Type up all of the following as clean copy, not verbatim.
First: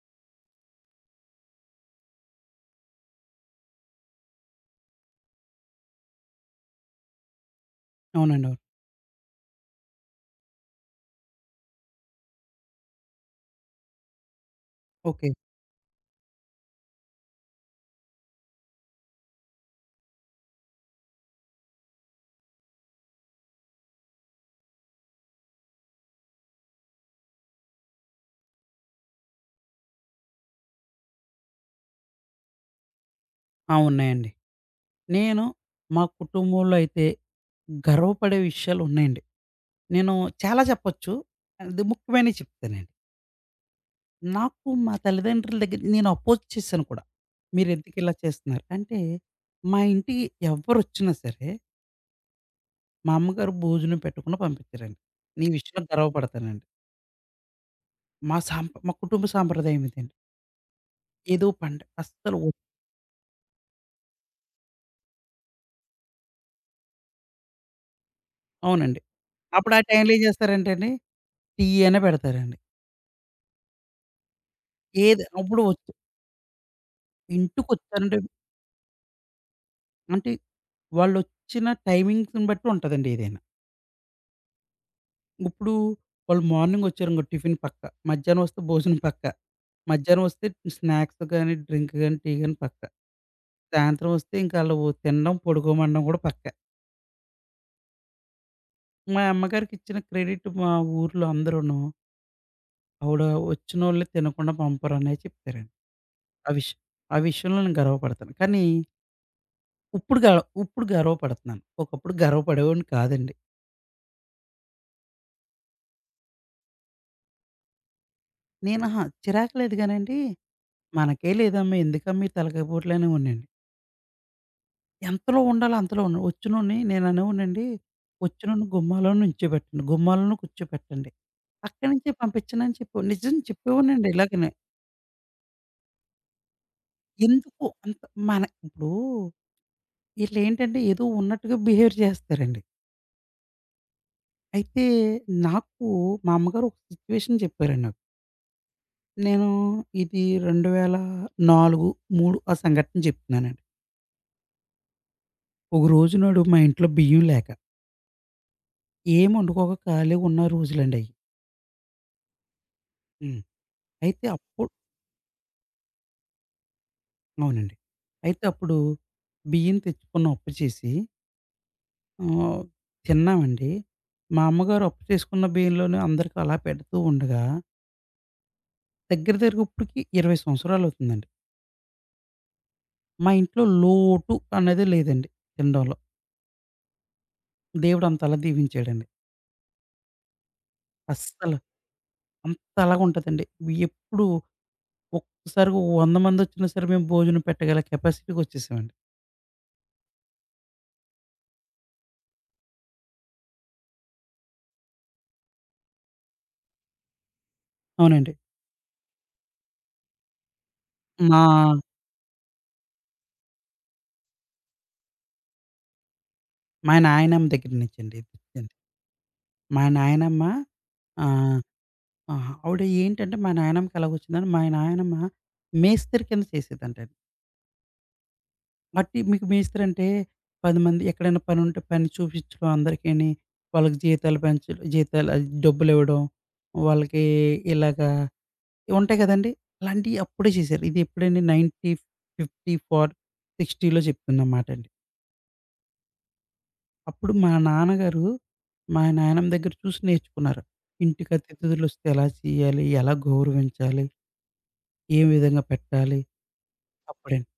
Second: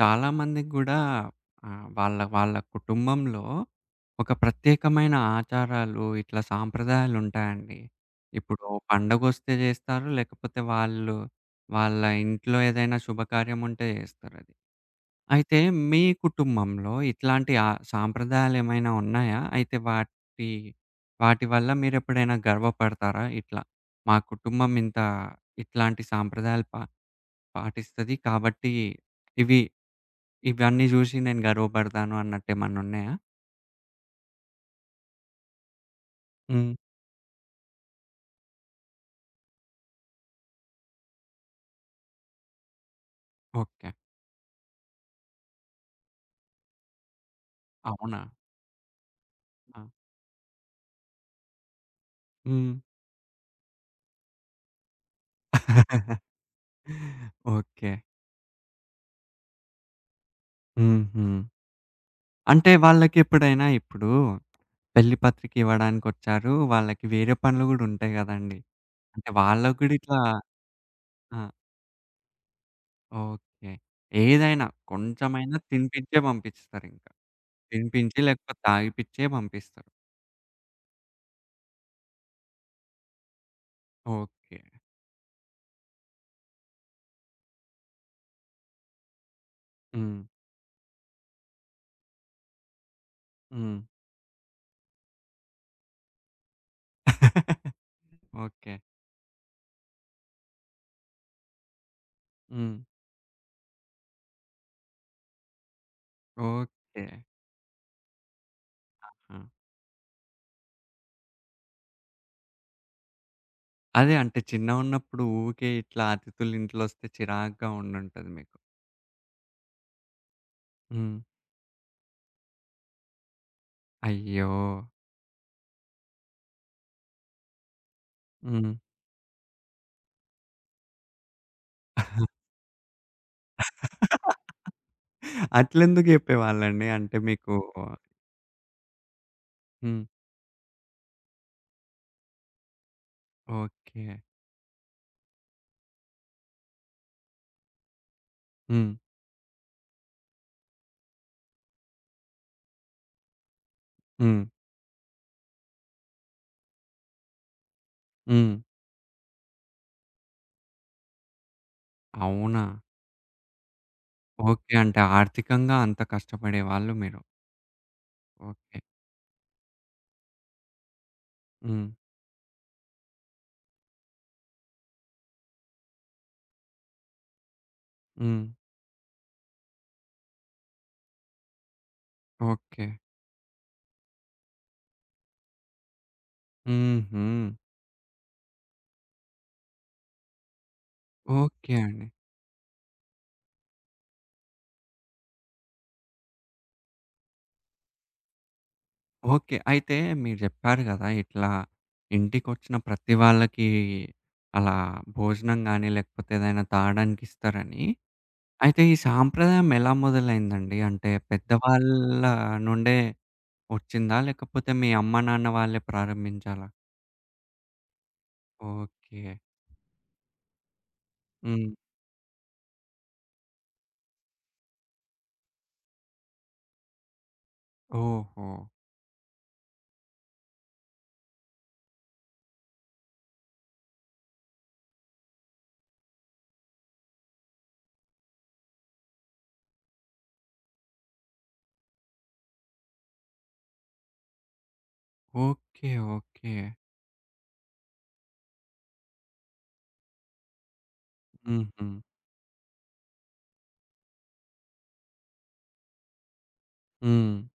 చాలామందికి గూడా వాళ్ళ వాళ్ళ కుటుంబంలో ఒక ప్రత్యేకమైన ఆచారాలు, ఇట్లా సాంప్రదాయాలుంటాయండి. అవునండి. అవును. ఇప్పుడు పండగొస్తే జేస్తారు, లేకపోతే వాళ్ళు వాళ్ళ ఇంట్లో ఏదైనా శుభకార్యం ఉంటే జేస్తారది. ఓకే. అయితే మీ కుటుంబంలో ఇట్లాంటి ఆ సాంప్రదాయాలేమైనా ఉన్నాయా? అయితే వాటి వాటి వల్ల మీరెప్పుడైనా గర్వపడతారా? ఇట్లా మా కుటుంబం ఇంత ఇట్లాంటి సాంప్రదాయాలు పాటిస్తది. కాబట్టి ఇవి ఇవన్నీ జూసి నేను గర్వపడతాను అన్నట్టేమన్నా ఉన్నాయా? ఆ! ఉన్నాయండి. నేను మా హ్మ్. కుటుంబంలో అయితే గర్వపడే విషయాలున్నాయండి. నేను చాలా చెప్పొచ్చు. అది ముఖ్యమైనవి చెప్తానండి. ఓకే. నాకు మా తల్లిదండ్రుల దగ్గర నేను అపోజ్ చేశాను కూడా. మీరెందుకిలా అవునా? చేస్తున్నారు? అంటే ఆ! మా ఇంటికి ఎవ్వరొచ్చినా సరే హ్మ్. మా అమ్మగారు భోజనం పెట్టకుండా పంపించరండి. ఈ విషయంలో గర్వపడతానండి. ఓకే. మా కుటుంబ సాంప్రదాయం ఇదండి. హుహు. ఏదో పండగ అస్సలు అంటే వాళ్ళకెప్పుడైనా ఇప్పుడు పెళ్లి పత్రిక ఇవ్వడానికొచ్చారు. వాళ్ళకి వేరే పనులు గూడా ఉంటాయి గదండీ! అవునండి. అంటే అప్పుడు వాళ్ళకి ఆ గూడా టైంలో ఇట్లా ఏం చేస్తారంటే అండి, ఆ! టీ అయినా పెడతారండి. ఓకే. ఏదైనా ఏది కొంచెమైనా అప్పుడు ఒచ్ తినిపించే పంపిస్తారింక. ఇంటికొచ్చారంటే, తినిపించి లేకపోతే తాగిపిచ్చే పంపిస్తారు. అంటే వాళ్ళొచ్చిన టైమింగ్స్‌ని బట్టి ఉంటదండి ఏదైనా. ఓకే. ఇప్పుడు వాళ్ళు మార్నింగ్ వచ్చారనుకో, టిఫిన్ పక్కా. మధ్యాహ్నం వస్తే భోజనం పక్కా. హ్మ్. మధ్యాహ్నం వస్తే స్నాక్స్ గాని, డ్రింక్ గాని, టీ గాని పక్కా. హ్మ్. సాయంత్రం వస్తే ఇంక ఆళ్ళు తినడం, పడుకోమనడం కూడా పక్కా. ఓకే. మా అమ్మగారికి ఇచ్చిన క్రెడిట్ మా ఊర్లో అందరూను హ్మ్. ఆవిడ వచ్చినోళ్ళని తినకుండా పంపరనే చెప్తారండి. ఆ విషయం ఓకే. ఆ విషయంలో నేను గర్వపడతాను. కానీ ఆ! ఇప్పుడు గ ఇప్పుడు గర్వపడుతున్నాను. ఒకప్పుడు గర్వపడేవాడిని కాదండి. అదే. అంటే చిన్నగున్నప్పుడు ఊకే ఇట్లా అతిథులు ఇంట్లోస్తే చిరాగ్గా ఉండుంటది మీకు. నేను అహా! చిరాకు లేదు గానండి, హ్మ్. మనకే లేదమ్మా! ఎందుకమ్మా ఈ తలకాయ పోట్లు అనేవోడినండి. అయ్యో! ఎంతలో ఉండాలో అంతలో ఉన్నా వచ్చినోడిని నేను అనేవోడినండి, వచ్చినోడిని హ్మ్. గుమ్మాలోనే నించోబెట్టండి, గుమ్మాలోనే కూర్చోబెట్టండి. అక్కడి నుంచే పంపించనని చెప్పేవాడిని. నిజం చెప్పేవాడినండి ఇలాగనే. అట్లెందుకు జెప్పేవాళ్ళండి? అంటే మీకు ఎందుకు అంత మన ఇప్పుడు హ్మ్. ఈళ్ళేంటంటే ఏదో ఉన్నట్టుగా బిహేవ్ చేస్తారండి. ఓకే. అయితే నాకు మా అమ్మగారు ఒక సిట్యుయేషన్ చెప్పారండి నాకు. హ్మ్. నేను ఇది 2004, 3 ఆ సంఘటన చెప్తున్నానండి. హ్మ్. ఒక రోజు నాడు మా ఇంట్లో బియ్యం లేక హ్మ్. ఏమి వండుకోక ఖాళీగా ఉన్న రోజులండయి. అవునా? హ్మ్. అయితే అప్పుడు ఓకే. అంటే ఆర్థికంగా అంత కష్టపడేవాళ్ళు మీరు. అవునండి. అయితే అప్పుడు ఓకే. బియ్యం తెచ్చుకున్న అప్పు చేసి హ్మ్. ఆహ్, తిన్నామండి. మా అమ్మగారు అప్పు చేసుకున్న బియ్యంలోనే అందరికి అలా పెడుతూ ఉండగా, హ్మ్. దగ్గర దగ్గరగా ఇప్పటికి 20 సంవత్సరాలవుతుందండి. ఓకే. మా ఇంట్లో లోటు అనేది లేదండి తినడంలో. హుహు. దేవుడు అంతలా దీవించాడండి. అస్సలు ఓకే అండి. అంతలాగుంటదండి. ఎప్పుడు ఒక్కసారిగా 100 మందొచ్చినా సరే మేము భోజనం పెట్టగల కెపాసిటీకొచ్చేసామండి. ఓకే. అయితే మీరు జెప్పారు గదా! ఇట్లా ఇంటికొచ్చిన ప్రతి వాళ్ళకి అలా భోజనం గానీ, లేకపోతే ఏదైనా తాగడానికి ఇస్తారని. అవునండి. అయితే ఈ సాంప్రదాయం ఎలా మొదలైందండి? అంటే మా పెద్దవాళ్ళ నుండే వచ్చిందా? లేకపోతే మీ అమ్మ, నాన్న వాళ్ళే ప్రారంభించాలా? మా నాయనమ్మ దగ్గర నుంచండి తెచ్చింది. ఓకే. మా నాయనమ్మ, ఆహ్, హ్మ్. ఆహ్, ఆవిడ ఏంటంటే, మా నాయనమ్మకి ఎలాగొచ్చిందని, మా నాయనమ్మ మేస్త్రి కింద చేసేదంటండి. ఓహో! బట్టి మీకు మేస్త్రి అంటే 10 మంది ఎక్కడైనా పనుంటే పని చూపించడం అందరికిని, వాళ్ళకి జీతాలు పెంచడం, జీతాలు అది డబ్బులివ్వడం, వాళ్ళకి ఇలాగా ఉంటాయి కదండీ! అలాంటియి అప్పుడే చేశారు. ఇది ఎప్పుడండి, 1954, 60లో చెప్తున్న మాటండి. ఓకే. ఓకే. అప్పుడు మా నాన్నగారు మా నాయనమ్మ దగ్గర చూసి నేర్చుకున్నారు. ఇంటికి హుహు. అతిథులొస్తే ఎలా చేయాలి? ఎలా గౌరవించాలి? ఏ విధంగా పెట్టాలి? హ్మ్. అప్పుడండి.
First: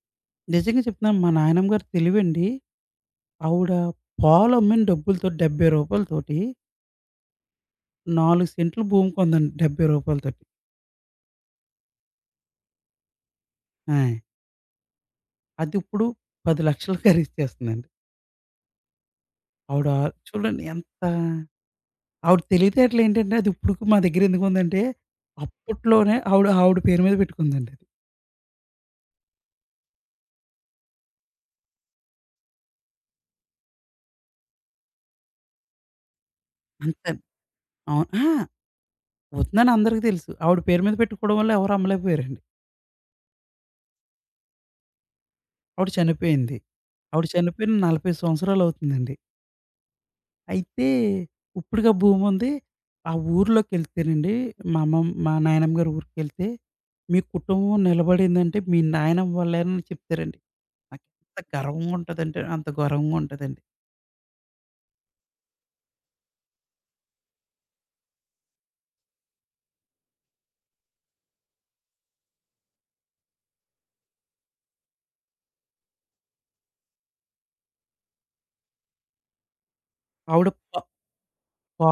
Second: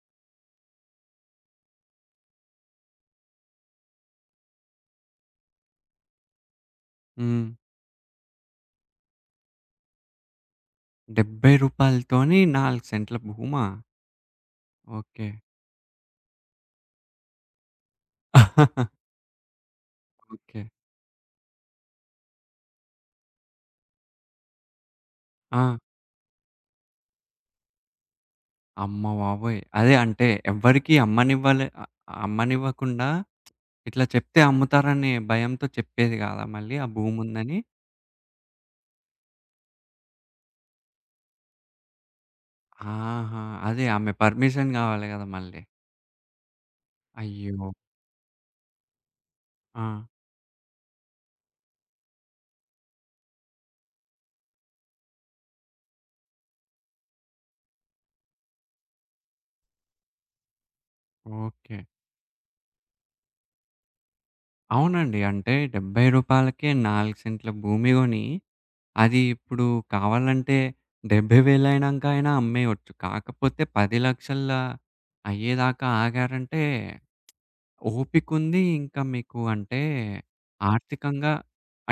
నిజంగా చెప్తున్నాను, మా నాయనమ్మ గారి తెలివండి. ఆవిడ పాలమ్మిన డబ్బులతో రూ. 70, హ్మ్. 4 సెంట్లు భూమి కొందండి. రూ. 70 రూ. 70 రూపాయలతోని 4 సెంట్ల భూమా? ఆయ్! ఓకే. అది ఇప్పుడు 10,00,000 ఖరీదు చేస్తుందండి. ఆవిడ ఓకే. చూడండి ఎంత, ఆవిడ తెలివితేటలు ఏంటంటే, అది ఇప్పుడుకి మా దగ్గర ఎందుకుందంటే ఆ! అప్పట్లోనే ఆవిడ ఆవిడ పేరు మీద పెట్టుకుందండి అది. అమ్మ బాబోయ్! అదే అంటే ఎవ్వరికీ అమ్మనివ్వలే అ అమ్మనివ్వకుండా ఇట్లా చెప్తే అమ్ముతారనే భయంతో చెప్పేది గాదా మళ్ళీ ఆ అంతే. భూముందని? అవును. ఆ! వద్దని అందరికి తెలుసు. ఆవిడ పేరు మీద పెట్టుకోవడం వల్ల ఎవరు అమ్మలేకపోయారండి. ఆహా! అదే ఆమె పర్మిషన్ గావాలి గదా మళ్ళీ. ఆవిడ చనిపోయింది. ఆవిడ అయ్యో! చనిపోయిన 40 సంవత్సరాలు అవుతుందండి. ఆ! అయితే ఇప్పుడుగా భూముంది. ఆ ఊర్లోకెళ్తేనండి, మా నాయనమ్మ గారి ఊరికెళ్తే, "మీ కుటుంబం నిలబడిందంటే మీ నాయనమ్మ వల్లేనని" చెప్తారండి. నాకెంత ఓకే. గర్వంగా ఉంటదంటే అంత గర్వంగా ఉంటదండి. అవునండి. అంటే రూ. 70కే 4 సెంట్ల భూమి గొని, అది ఇప్పుడు కావాలంటే 70,000 అయినంక అయినా అమ్మేయొచ్చు. కాకపోతే 10 లక్షల అయ్యేదాకా ఆగారంటే ఓపికుంది. ఇంకా మీకు అంటే ఆవిడ ప ఆర్థికంగా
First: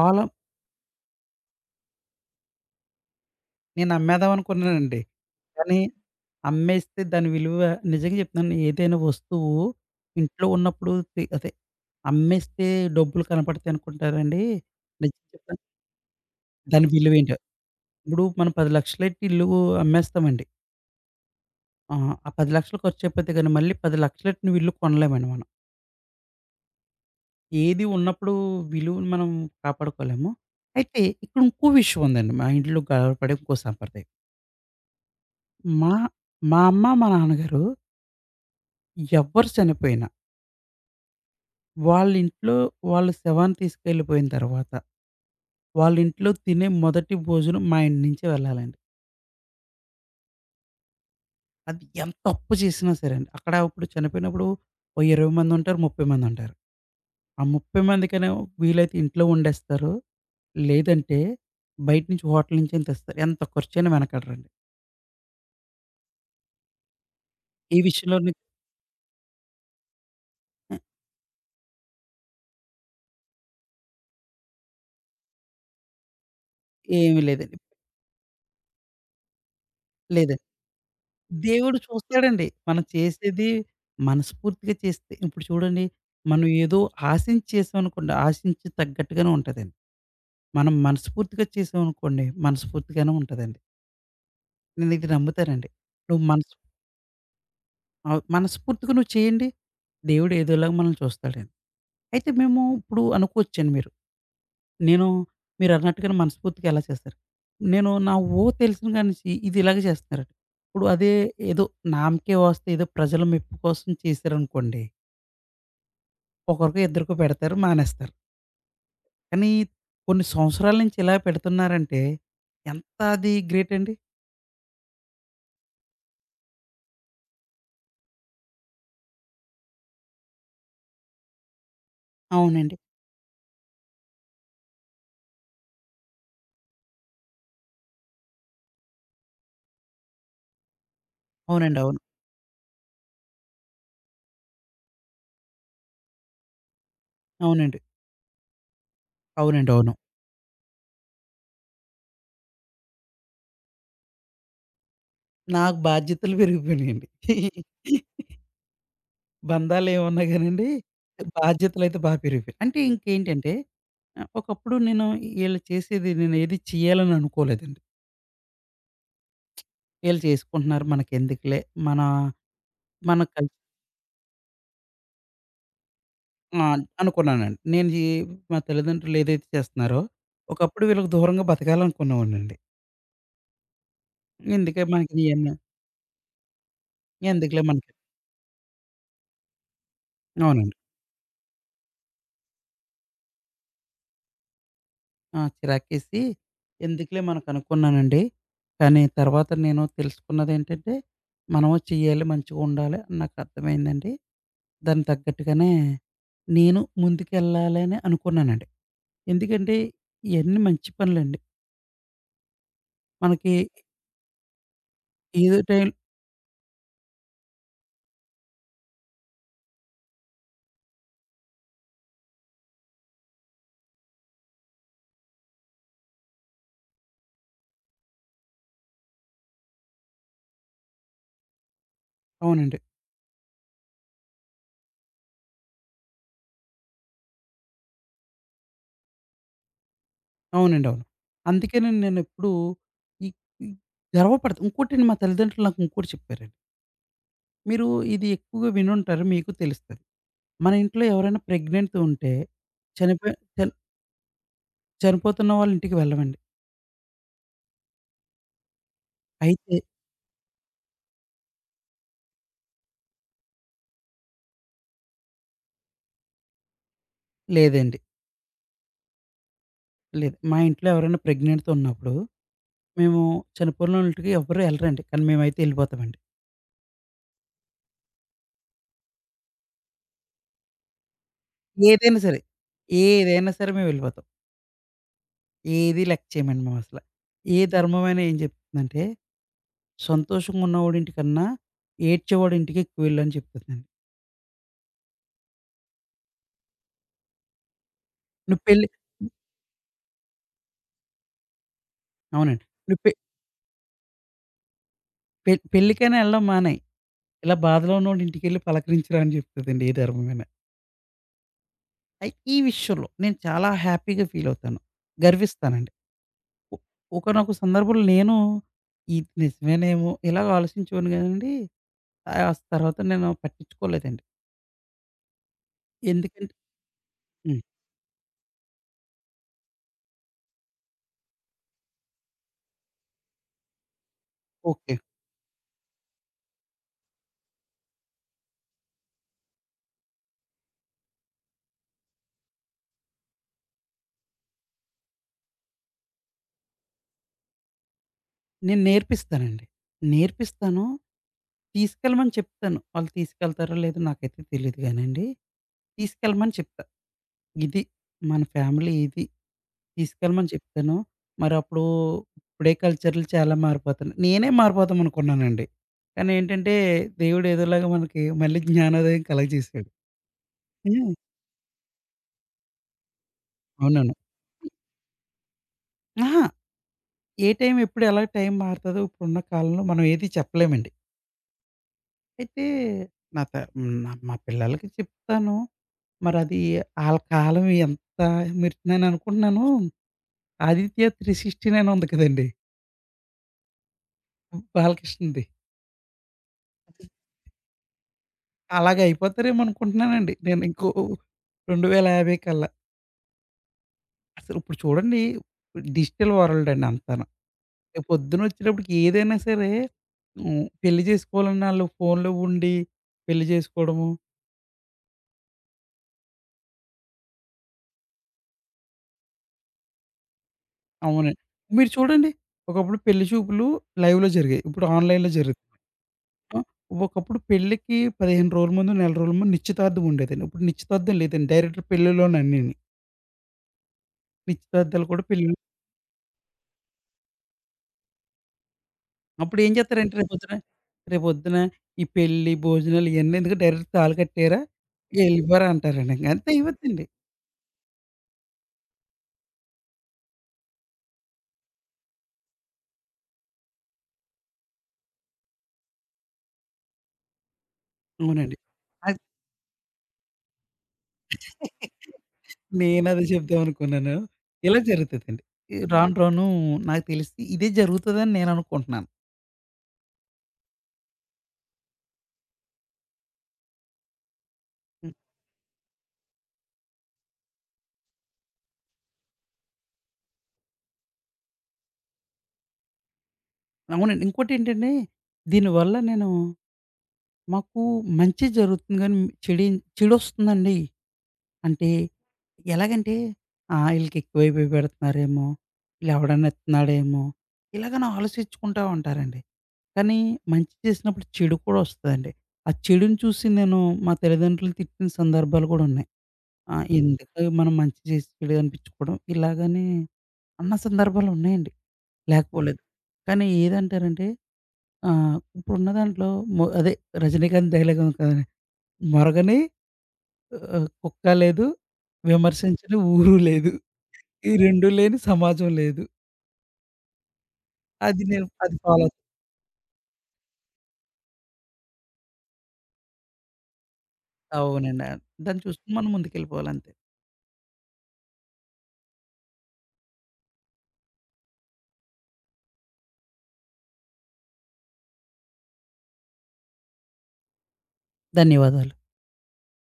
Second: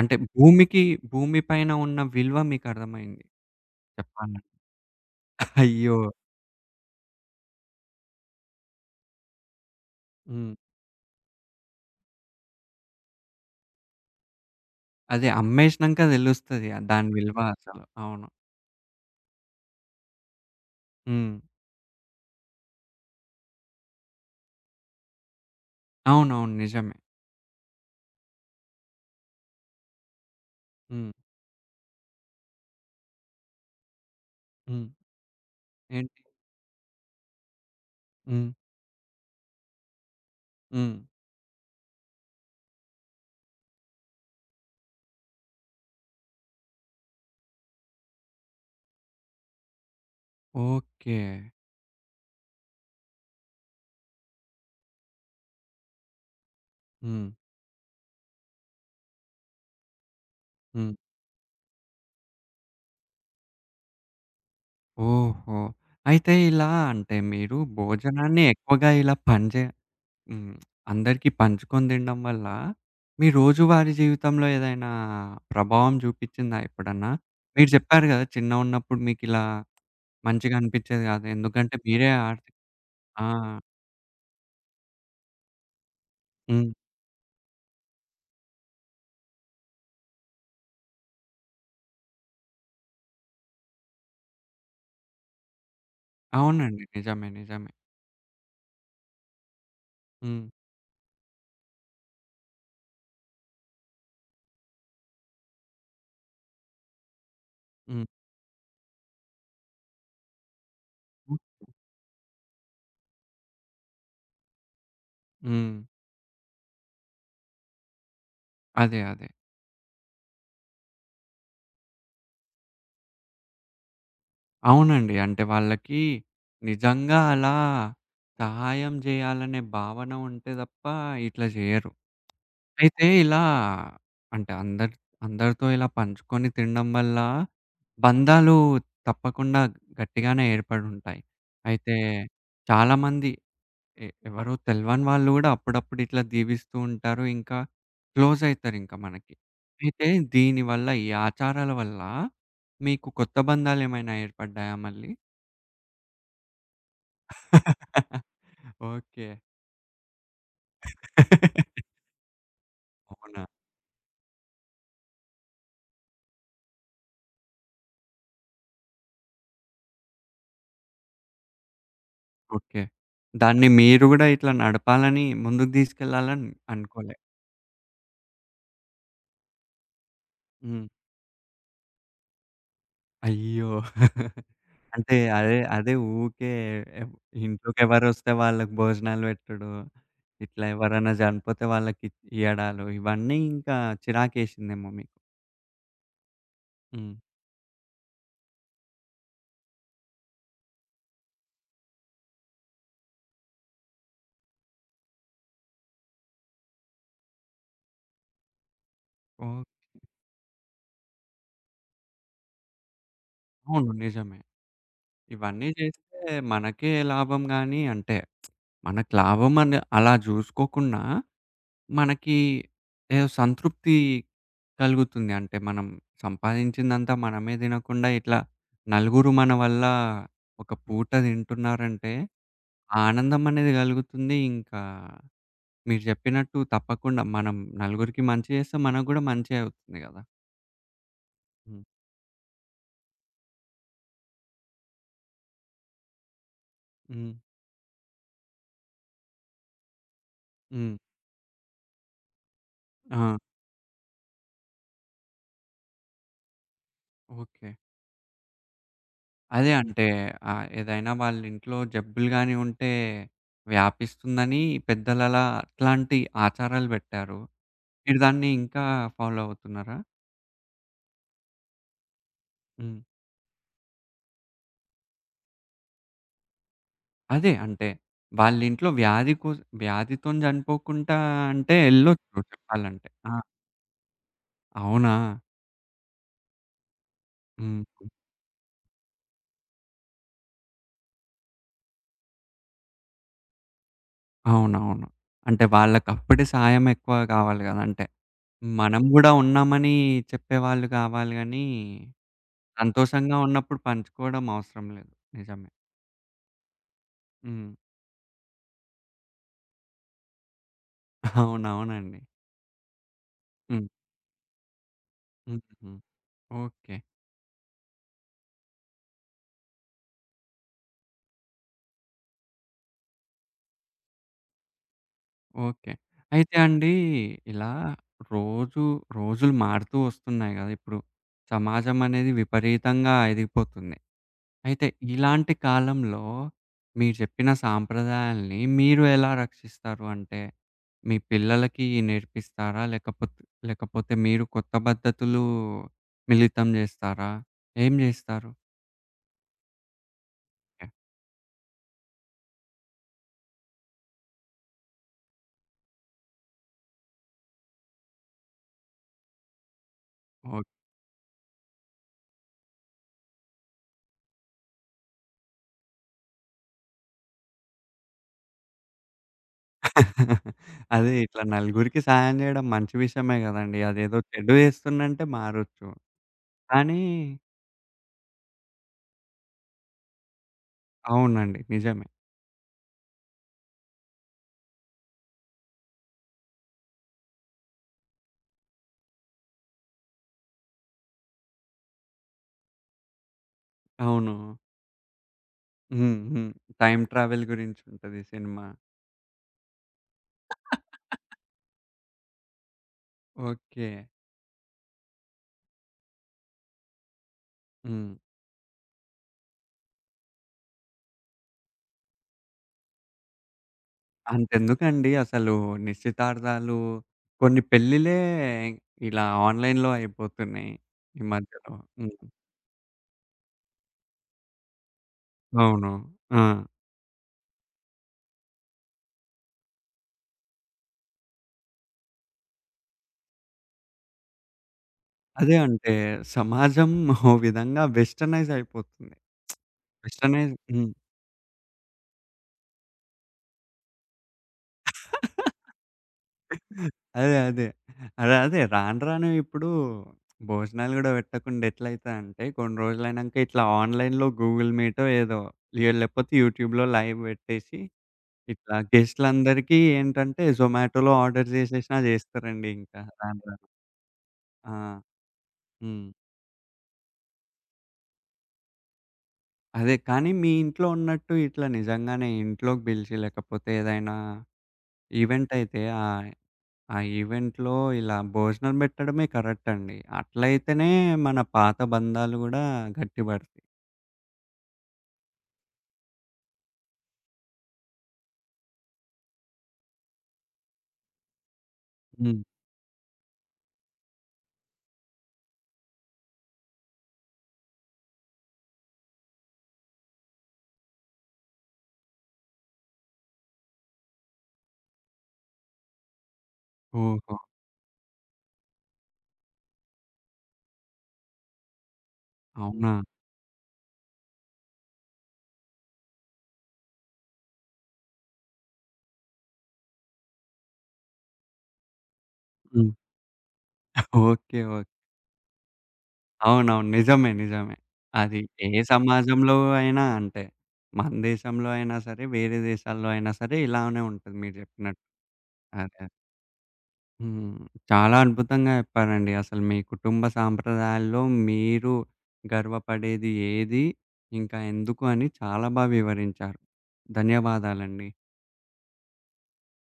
అంటే భూమికి భూమి పైన ఉన్న విలువ మీకర్థమైంది నేను చెప్పాలంటే. అమ్మేద్దామనుకున్నానండి. కానీ అయ్యో! అమ్మేస్తే దాని విలువ, నిజంగా చెప్తున్నాను, ఏదైనా వస్తువు ఇంట్లో హ్మ్. ఉన్నప్పుడు తి అదే అమ్మేస్తే డబ్బులు కనపడతాయి అనుకుంటారండి. నిజం అదే చెప్తాను అమ్మేసినంక తెలుస్తది దాని దాని విలువ ఏంటో. విలువ అసలు. ఇప్పుడు అవును. మనం 10,00,000 ఎట్టి ఇల్లు అమ్మేస్తామండి. హ్మ్. ఆహా! ఆ 10,00,000 ఖర్చయిపోద్ది, కానీ మళ్ళీ 10,00,000 ఎట్టి నువ్వు ఇల్లు కొనలేమండి మనం. అవునవును. నిజమే. ఏది ఉన్నప్పుడు విలువను మనం కాపాడుకోలేము. అయితే హ్మ్. ఇక్కడ ఇంకో విషయం ఉందండి, మా ఇంట్లో గర్వపడే ఇంకో సాంప్రదాయం. హ్మ్. మా ఏంటి? మా అమ్మ, మా నాన్నగారు, హ్మ్. ఎవ్వరు చనిపోయిన హ్మ్. వాళ్ళింట్లో, వాళ్ళు శవాన్ని తీసుకెళ్ళిపోయిన తర్వాత, వాళ్ళింట్లో తినే మొదటి భోజనం మా ఇంటి నుంచే వెళ్ళాలండి. ఓకే. అది ఎంత అప్పు చేసినా సరే అండి. అక్కడ ఇప్పుడు చనిపోయినప్పుడు ఓ 20 మందుంటారు, 30 మందుంటారు. హ్మ్. ఆ 30 మందికైనా వీలైతే ఇంట్లో వండేస్తారు. హ్మ్. లేదంటే బయట నుంచి, హోటల్ నుంచైనా తెస్తారు. ఎంత ఖర్చయినా వెనకాడరండి. ఓహో! అయితే ఇలా అంటే మీరు ఈ విషయంలోనే భోజనాన్ని ఎక్కువగా ఇలా పని జే హ్మ్. ఆహ్, అందరికి పంచుకొని తినడం వల్ల, మీ రోజువారీ జీవితంలో ఏదైనా ప్రభావం చూపించిందా ఎప్పుడన్నా? ఏమి లేదండి. మీరు చెప్పారు కదా! చిన్నగున్నప్పుడు మీకిలా లేదండి. మంచిగా అనిపిచ్చేది కాదు. ఎందుకంటే దేవుడు మీరే చూస్తాడండి. ఆర్థిక మనం ఆ! చేసేది మనస్ఫూర్తిగా చేస్తే. ఇప్పుడు చూడండి, మనం హ్మ్. ఏదో ఆశించి చేసామనుకోండి, ఆశించి తగ్గట్టుగానే ఉంటదండి. మనం మనస్ఫూర్తిగా చేసామనుకోండి, మనస్ఫూర్తిగానే ఉంటదండి. నేనిది నమ్ముతానండి. నువ్వు మనస్ అవునండి. నిజమే. నిజమే. మనస్ఫూర్తిగా నువ్వు చేయండి, దేవుడు హ్మ్. ఏదోలాగా మనల్ని చూస్తాడండి. అయితే మేము ఇప్పుడు అనుకోవచ్చండి మీరు. నేను మీరన్నట్టుగానే మనస్ఫూర్తిగా ఎలా చేస్తారు? నేను హ్మ్. నా ఓ తెలిసిన కాడ్నుంచి ఇది ఇలాగే చేస్తున్నారండి. ఇప్పుడు అదే హ్మ్. ఏదో నామకే వాస్తే ఏదో ప్రజల మెప్పు కోసం చేశారనుకోండి, హ్మ్. ఒకరికో ఇద్దరికో పెడతారు. మానేస్తారు. అదే. అదే. కానీ కొన్ని సంవత్సరాల నుంచి ఇలా పెడుతున్నారంటే ఎంత అది గ్రేట్ అండి. అవునండి. అంటే వాళ్ళకి నిజంగా అలా సహాయం చేయాలనే భావన ఉంటే తప్ప ఇట్లా చేయరు. అవునండి. అయితే ఇలా అంటే అందరి అందరితో ఇలా పంచుకొని తినడం వల్ల బంధాలు తప్పకుండా గట్టిగానే ఏర్పడుంటాయి. అవునండి. అయితే అవును. చాలామంది ఎ ఎవరో తెలవని వాళ్ళు గూడా అప్పుడప్పుడు ఇట్లా దీవిస్తూ ఉంటారు. ఇంకా అవునండి. క్లోజ్ అయితారింక మనకి. అవునండి. అవును. అయితే దీనివల్ల ఈ ఆచారాల వల్ల మీకు కొత్త బంధాలేమైనా ఏర్పడ్డాయా మళ్ళీ? నాకు బాధ్యతలు పెరిగిపోయినాయండి. ఓకే. బంధాలేమున్నా గానండి, బాధ్యతలైతే పెరిగిపోయాయి. అంటే అవునా? ఇంకేంటంటే, ఒకప్పుడు నేను ఈళ్ళు చేసేది నేనేది చేయాలని అనుకోలేదండి. ఈళ్ళు చేసుకుంటున్నారు మనకెందుకులే, మన ఓకే. మన కల్ దాన్ని మీరు గూడా ఇట్లా నడపాలని, ముందుకు తీసుకెళ్ళాలని ఆ! అనుకోలే. అనుకున్నానండి. నేను ఈ మా తల్లిదండ్రులు ఏదైతే చేస్తున్నారో, ఒకప్పుడు హ్మ్. వీళ్ళకి దూరంగా బతకాలనుకునేవాడినండి. అయ్యో! ఎందుకే మనకి అంటే ఇయన్నీ, అదే, అదే ఊకే ఎవ్ ఎందుకులే మనకి, ఇంట్లోకెవరొస్తే వాళ్ళకి భోజనాలు పెట్టడు, ఇట్లా అవునండి. ఎవరైనా చనిపోతే వాళ్ళకి ఇయ్యడాలు, ఇవన్నీ ఇంకా చిరాకేసిందేమో మీకు. ఆ! హ్మ్. ఎందుకులే మనకనుకున్నానండి. కానీ తర్వాత నేను తెలుసుకున్నదేంటంటే, మనము చెయ్యాలి, మంచిగుండాలి అని నాకర్థమైందండి. దానికి తగ్గట్టుగానే నేను ముందుకెళ్ళాలి అని అనుకున్నానండి. ఓహ్! ఎందుకంటే, ఇయన్నీ మంచి పనులండి. మనకి అవును. నిజమే. ఏదో ఇవన్నీ టైం చేస్తే మనకే లాభం గానీ, అంటే మనకు లాభం అని అలా చూసుకోకున్నా మనకి ఏదో సంతృప్తి కలుగుతుంది. అంటే మనం సంపాదించిందంతా మనమే తినకుండా ఇట్లా నలుగురు మన వల్ల ఒక పూట తింటున్నారంటే అవునండి. ఆ ఆనందం అనేది కలుగుతుంది. ఇంకా మీరు చెప్పినట్టు తప్పకుండా మనం నలుగురికి మంచి చేస్తే మనకు గూడా మంచే అవుతుంది గదా! అవునండి. అవును. హ్మ్. అందుకేనండి నేనెప్పుడూ ఈ ఈ గర్వపడత ఇంకోటండి, మా తల్లిదండ్రులు నాకు ఇంకోటి చెప్పారండి. హ్మ్. మీరు ఇది ఎక్కువగా వినుంటారు, మీకు తెలుస్తది. మన హ్మ్. ఇంట్లో ఎవరైనా ప్రెగ్నెంట్ ఉంటే, ఆ! చనిపోయి చని చనిపోతున్న వాళ్ళ ఇంటికి వెళ్ళమండి. ఓకే. అదే అయితే అంటే ఏదైనా వాళ్ళ ఇంట్లో జబ్బులు గాని ఉంటే వ్యాపిస్తుందని పెద్దలలా అట్లాంటి ఆచారాలు పెట్టారు. లేదండి. మీరు దాన్ని ఇంకా ఫాలో అవుతున్నారా? లేదు. మా ఇంట్లో ఎవరైనా ప్రెగ్నెంట్‌తో ఉన్నప్పుడు, హ్మ్. మేము చనిపోయినోళ్ళింటికి ఎవ్వరు ఎళ్ళరండి. కానీ మేమైతే ఎళ్ళిపోతామండి. అదే అంటే వాళ్ళింట్లో వ్యాధి కోస్ వ్యాధితోని చనిపోకుండా అంటే ఏదైనా ఎళ్ళొచ్చు సరే. చెప్పాలంటే. ఆ! ఏదైనా సరే మేమెళ్ళిపోతాం. అవునా? ఏది లెక్క చేయమండి మేమసల. ఏ హుహు. ధర్మమైనా ఏం చెప్తుందంటే, సంతోషంగా ఉన్నవాడి ఇంటికన్నా, ఏడ్చేవాడి ఇంటికి ఎక్కువ వెళ్ళని చెప్తుందండి. అవునవును. అంటే వాళ్ళకప్పుడే సాయం ఎక్కువ కావాలి కదా! అంటే నువ్వు పెళ్లి మనం గూడా ఉన్నామని చెప్పేవాళ్ళు కావాలి గానీ, అవునండి. నువ్వు పె సంతోషంగా ఉన్నప్పుడు పంచుకోవడం అవసరం లేదు. పె నిజమే. పెళ్ళికైనా ఎళ్ళడం మానేయి. ఇలా హ్మ్. బాధలో ఉన్నోడి ఇంటికెళ్ళి పలకరించురా అని చెప్తదండి ఏ ధర్మమైనా. అవునవునండి. అయి ఈ విషయంలో నేను చాలా హ్మ్. హ్యాపీగా ఫీల్ అవుతాను. గర్విస్తానండి. హుహు. ఒ ఓకే. ఒకానొక సందర్భంలో నేను ఇది నిజమేనేమో ఇలాగ ఆలోచించేవాడిని గానండి. తర్వాత నేను పట్టించుకోలేదండి. ఓకే. ఎందుకంటే అయితే అండి హ్మ్. ఇలా రోజు రోజులు మారుతూ వస్తున్నాయి గదా! ఇప్పుడు సమాజం అనేది విపరీతంగా ఎదిగిపోతుంది. అయితే ఓకే. ఇలాంటి కాలంలో మీరు చెప్పిన సాంప్రదాయాల్ని మీరు ఎలా రక్షిస్తారు? అంటే మీ పిల్లలకి నేర్పిస్తారా? లేకపోతే లేకపోతే మీరు కొత్త పద్ధతులు మిళితం జేస్తారా? ఏం జేస్తారు? నేను నేర్పిస్తానండి. నేర్పిస్తాను, ఓకే. తీసుకెళ్ళమని చెప్తాను. వాళ్ళు తీసుకెళ్తారో లేదో నాకైతే తెలీదు గానండి. తీసుకెళ్ళమని చెప్తా. ఇది మన ఫ్యామిలీ ఇది. తీసుకెళ్ళమని చెప్తాను. మరప్పుడు ఇప్పుడే కల్చర్‌లు చాలా మారిపోతున్నాయి. నేనే మారిపోదాం అనుకున్నానండి. కానీ ఏంటంటే దేవుడు ఏదోలాగా మనకి మళ్ళీ జ్ఞానోదయం కలగజేసాడు. ఓకే. అదే హ్మ్. ఇట్లా నలుగురికి సాయం జేయడం మంచి విషయమే గదండీ. అవునవును. అదేదో చెడు జేస్తున్నంటే మారొచ్చు. అహా! కానీ ఏ టైం ఎప్పుడు ఎలా టైం మారుతదో ఇప్పుడున్న కాలంలో మనం ఏది చెప్పలేమండి. అవునండి. నిజమే. అయితే నా త హ్మ్. నా మా పిల్లలకి చెప్తాను. మరది ఆళ్ళ కాలం ఎంత, మీరు నేననుకుంటున్నాను 'ఆదిత్య త్రీ సిక్స్టీ నైన్' ఉంది కదండీ! అవును. బాలకృష్ణది. హ్మ్. హ్మ్. టైమ్ ట్రావెల్ గురించుంటది సినిమా. అలాగే అయిపోతారేమో అనుకుంటున్నానండి. నేను ఇంకో 2050 కల్లా. ఓకే. అసలు ఇప్పుడు చూడండి డిజిటల్ వరల్డ్ అండి అంతాను. రేపు హ్మ్. పొద్దునొచ్చేటప్పటికి ఏదైనా సరే హ్మ్. పెళ్లి చేసుకోవాలన్న ఆళ్ళు ఫోన్‌లో ఉండి పెళ్లి చేసుకోవడము. అంతెందుకండి అసలు నిశ్చితార్థాలు కొన్ని పెళ్ళిలే ఇలా ఆన్‌లైన్‌లో అయిపోతున్నాయి ఈ అవునండి. మధ్యలో. మీరు చూడండి, హ్మ్. ఒకప్పుడు పెళ్లి చూపులు లైవ్‌లో జరిగాయి. ఇప్పుడు ఆన్‌లైన్‌లో జరుగుతున్నాయి. అవును. ఆ! ఆ! ఒకప్పుడు పెళ్ళికి 15 రోజుల ముందు, నెల రోజుల ముందు నిశ్చితార్థం ఉండేదండి. ఇప్పుడు నిశ్చితార్థం లేదండి. డైరెక్ట్ పెళ్ళిలోనన్నీని. నిశ్చితార్థాలు కూడా పెళ్ళిలో అదే అంటే సమాజం ఓ విధంగా వెస్టర్నైజ్ అయిపోతుంది. అప్పుడు ఏం చేస్తారంటే, వెస్టర్నైజ్ హ్మ్. రేపొద్దున ఈ పెళ్లి, భోజనాలు ఇయన్నీ ఎందుకు, డైరెక్ట్ తాళి కట్టారా? ఎళ్ళిపోరా అంటారండి. ఇంక అంతే అయిపోద్దండి. అదే. అదే. అదే. అదే. రాను రాను ఇప్పుడు భోజనాలు గూడా పెట్టకుండా ఎట్లయితదంటే కొన్ని రోజులైనంక ఇట్లా ఆన్‌లైన్‌లో గూగుల్ మీటో ఏదో లే లేకపోతే యూట్యూబ్‌లో లైవ్ పెట్టేసి అవునండి. ఇట్లా అది గెస్ట్‌లందరికీ ఏంటంటే జొమాటోలో ఆర్డర్ చేసేసినా చేస్తారండి ఇంకా నేనదే రాను రాను. చెప్దామనుకున్నాను. ఆ! ఇలా జరుగుతదండి. ఈ హ్మ్. రాను రాను నాకు తెలిసి ఇదే జరుగుతదని నేననుకుంటున్నాను. అదే. కానీ మీ ఇంట్లో ఉన్నట్టు ఇట్లా నిజంగానే ఇంట్లోకి పిలిచి లేకపోతే ఏదైనా హ్మ్. ఈవెంట్ అయితే ఆ ఆ ఈవెంట్‌లో ఇలా భోజనం పెట్టడమే కరెక్ట్ అండి. అట్లయితేనే మన పాత బంధాలు గూడా గట్టిపడతాయి. అవునండి. ఇంకోటేంటంటే దీనివల్ల నేను మాకు మంచి జరుగుతుంది గానీ, చెడే చెడొస్తుందండి. అంటే హ్మ్. ఎలాగంటే, ఈళ్ళకి ఎక్కువైపోయి పెడుతున్నారేమో, ఈళ్ళెవడన్నా ఇత్తన్నాడేమో, ఇలాగని ఆలోచించుకుంటా ఉంటారండి. కానీ మంచి చేసినప్పుడు చెడు కూడా ఒస్తదండి. ఆ చెడుని చూసి నేను, మా తల్లిదండ్రులు తిట్టిన సందర్భాలు కూడా ఉన్నాయి. ఆ! ఓహో! ఎందుకు మనం మంచి చేసి చెడు అనిపించుకోవడం, ఇలాగని అన్న సందర్భాలు ఉన్నాయండి. లేకపోలేదు. అవునా? కానీ ఏదంటారంటే, ఇప్పుడున్న దాంట్లో మొ అదే రజనీకాంత్ డైలాగ్ ఉంది కదండీ! 'మొరగని కుక్క లేదు, హ్మ్. విమర్శించని ఊరు లేదు.' ఈ ఓకే. 2 ఓకే. లేని సమాజం లేదు. అవునవును. నిజమే. నిజమే. అది అది నేను ఏ అది ఫాలో అవుతాను. సమాజంలో అయినా అంతే. మన దేశంలో అయినా సరే, వేరే దేశాల్లో అయినా సరే ఇలానే ఉంటది మీరు జెప్పినట్టు. అవునండి. దాన్ని చూసుకొని అదే. మనం ముందుకెళ్ళిపోవాలంతే. హ్మ్. చాలా అద్భుతంగా చెప్పారండి. అసలు మీ కుటుంబ సాంప్రదాయాల్లో మీరు గర్వపడేది ఏది? ఇంకా ఎందుకు అని చాలా బా వివరించారు. ధన్యవాదాలండి. ధన్యవాదాలు.